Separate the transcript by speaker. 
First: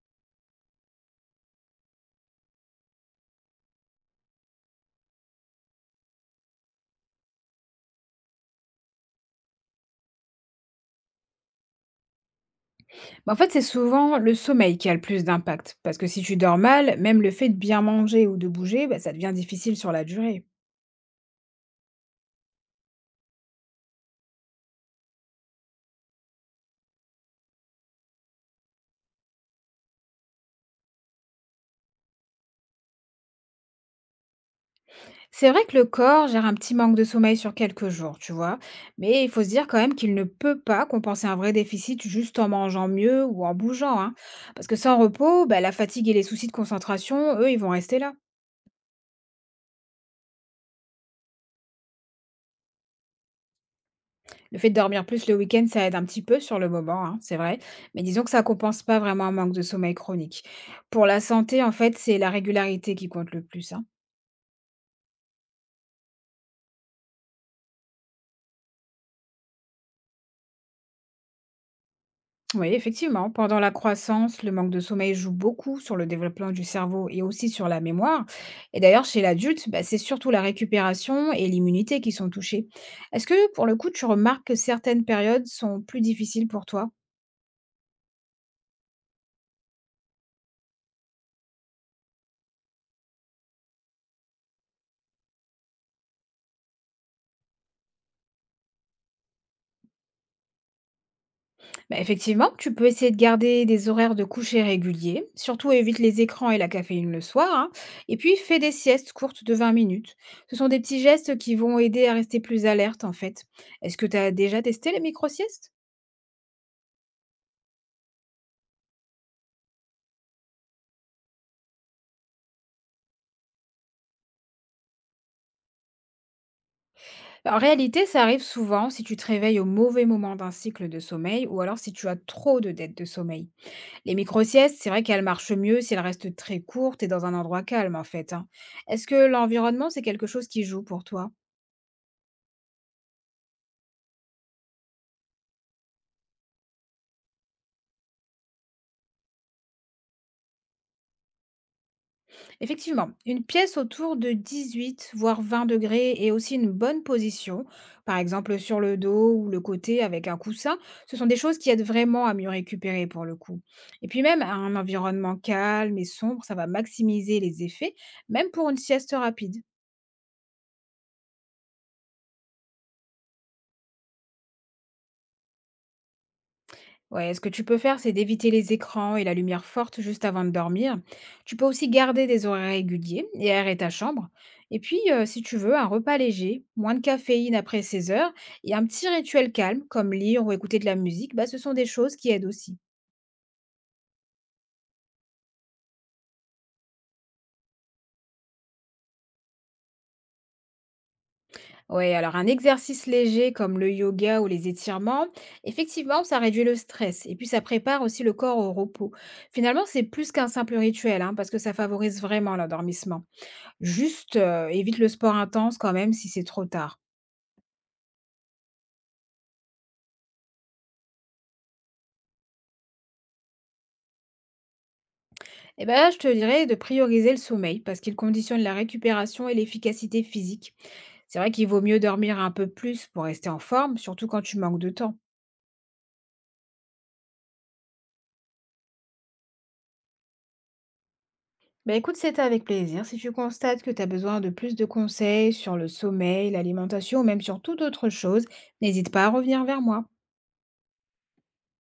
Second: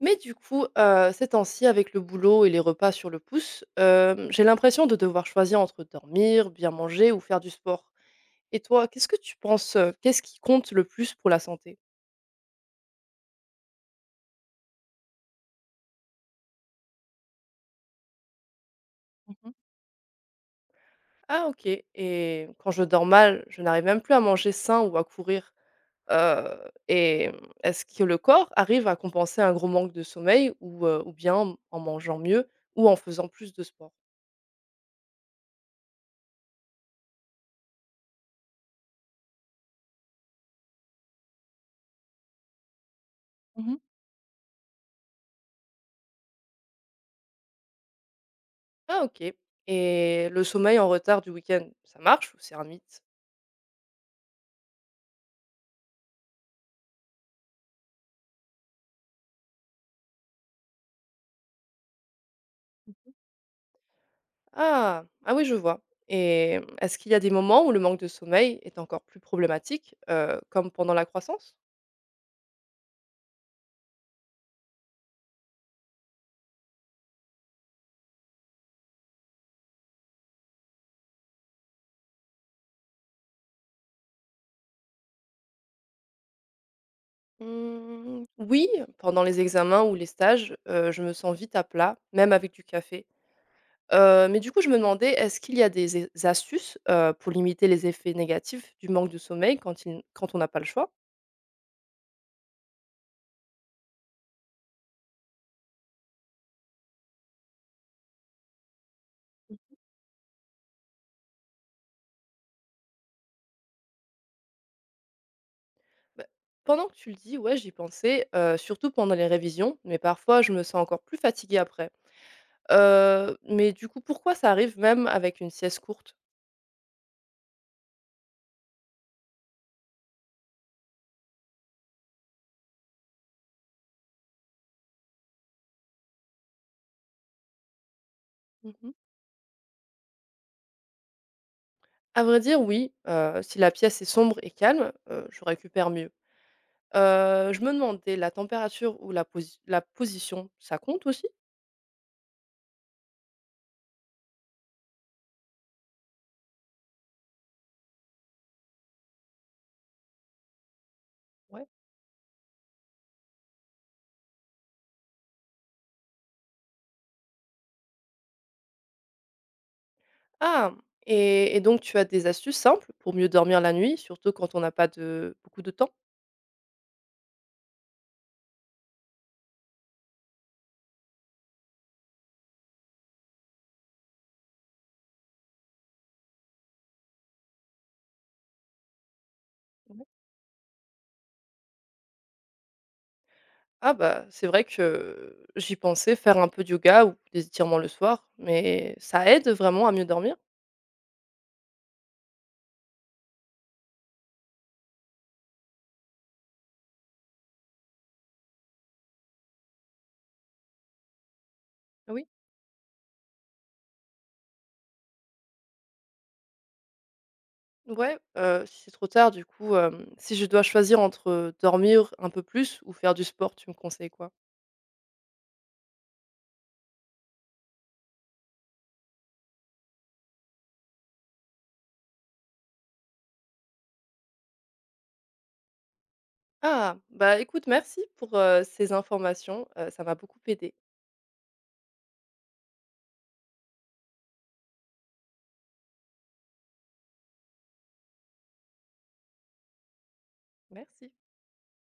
Speaker 1: Mais du coup, ces temps-ci, avec le boulot et les repas sur le pouce, j'ai l'impression de devoir choisir entre dormir, bien manger ou faire du sport. Et toi, qu'est-ce que tu penses, qu'est-ce qui compte le plus pour la santé?
Speaker 2: Bah, en fait, c'est souvent le sommeil qui a le plus d'impact, parce que si tu dors mal, même le fait de bien manger ou de bouger, bah, ça devient
Speaker 1: Mmh.
Speaker 2: difficile sur la durée.
Speaker 1: Ah, OK, et quand je dors mal, je n'arrive même plus à manger sain ou à courir, heu et est-ce que le corps arrive à compenser un gros manque de sommeil ou bien en mangeant mieux ou en faisant plus de sport?
Speaker 2: C'est vrai que le corps gère un petit manque de sommeil sur quelques jours, tu vois, mais il faut se dire quand même qu'il ne peut pas compenser un vrai déficit juste en mangeant mieux ou en
Speaker 1: Mmh.
Speaker 2: bougeant, hein, parce que sans repos, bah, la fatigue et les soucis de concentration, eux, ils vont rester là.
Speaker 1: Ah, OK, et le sommeil en retard du week-end, ça marche ou c'est un mythe?
Speaker 2: Le fait de dormir plus le week-end, ça aide un petit peu sur le moment, hein, c'est vrai, mais disons que ça compense pas vraiment un manque de sommeil chronique. Pour la santé, en fait, c'est la régularité qui compte le plus, hein.
Speaker 1: Ah! Ah oui, je vois, et est-ce qu'il y a des moments où le manque de sommeil est encore plus problématique, comme pendant la croissance?
Speaker 2: Oui, effectivement. Pendant la croissance, le manque de sommeil joue beaucoup sur le développement du cerveau et aussi sur la mémoire. Et d'ailleurs, chez l'adulte, bah, c'est surtout la récupération et l'immunité qui sont touchées. Est-ce que, pour le coup, tu remarques que certaines périodes sont plus difficiles pour toi?
Speaker 1: Mmh, oui, pendant les examens ou les stages, je me sens vite à plat, même avec du café. Mais du coup, je me demandais, est-ce qu'il y a des é astuces, pour limiter les effets négatifs du manque de sommeil quand on n'a pas le choix?
Speaker 2: Bah, effectivement, tu peux essayer de garder des horaires de coucher réguliers. Surtout, évite les écrans et la caféine le soir, hein. Et puis, fais des siestes courtes de 20 minutes. Ce sont des petits gestes qui vont aider à rester plus alerte, en fait. Est-ce que tu as déjà testé les micro-siestes?
Speaker 1: Bah, pendant que tu le dis, ouais, j'y pensais, surtout pendant les révisions, mais parfois je me sens encore plus fatiguée après. Mais du coup, pourquoi ça arrive même avec une sieste courte?
Speaker 2: Bah, en réalité, ça arrive souvent si tu te réveilles au mauvais moment d'un cycle de sommeil ou alors si tu as trop de dettes de sommeil. Les micro-siestes, c'est vrai qu'elles marchent mieux si elles restent très courtes et dans un endroit calme en fait, hein.
Speaker 1: Mmh.
Speaker 2: Est-ce que l'environnement, c'est quelque chose qui joue pour toi?
Speaker 1: À vrai dire, oui, si la pièce est sombre et calme, je récupère mieux. Je me demandais, la température ou la posi la position, ça compte aussi?
Speaker 2: Effectivement, une pièce autour de 18 voire 20 degrés et aussi une bonne position, par exemple sur le dos ou le côté avec un coussin, ce sont des choses
Speaker 1: Ouais.
Speaker 2: qui aident vraiment à mieux récupérer pour le coup. Et puis même un environnement calme et sombre, ça va maximiser les effets, même pour une sieste rapide.
Speaker 1: Ah, et donc tu as des astuces simples pour mieux dormir la nuit, surtout quand on n'a pas de beaucoup de temps?
Speaker 2: Ouais, ce que tu peux faire, c'est d'éviter les écrans et la lumière forte juste avant de dormir. Tu peux aussi garder des horaires réguliers et aérer ta chambre. Et puis, si tu veux, un repas léger, moins de caféine après 16 heures et un petit rituel calme,
Speaker 1: Ouais.
Speaker 2: comme lire ou écouter de la musique, bah, ce sont des choses qui aident aussi.
Speaker 1: Ah bah, c'est vrai que j'y pensais, faire un peu de yoga ou des étirements le soir, mais ça aide vraiment à mieux dormir?
Speaker 2: Ouais, alors un exercice léger comme le yoga ou les étirements, effectivement, ça réduit le stress et puis ça prépare aussi le corps au repos. Finalement, c'est plus qu'un simple rituel, hein, parce que ça favorise
Speaker 1: Oui.
Speaker 2: vraiment l'endormissement. Juste, évite le sport intense quand même si c'est trop tard.
Speaker 1: Ouais, si c'est trop tard, du coup, si je dois choisir entre, dormir un peu plus ou faire du sport, tu me conseilles quoi?
Speaker 2: Et bah, là, je te dirais de prioriser le sommeil parce qu'il conditionne la récupération et l'efficacité physique. C'est vrai qu'il vaut mieux dormir un peu plus pour rester en forme, surtout quand tu manques de temps.
Speaker 1: Ah! Bah, écoute, merci pour, ces informations, ça m'a beaucoup aidé.
Speaker 2: Bah, écoute, c'était avec plaisir. Si tu constates que tu as besoin de plus de conseils sur le sommeil, l'alimentation ou même sur toute autre chose, n'hésite pas à revenir vers moi.
Speaker 1: Merci.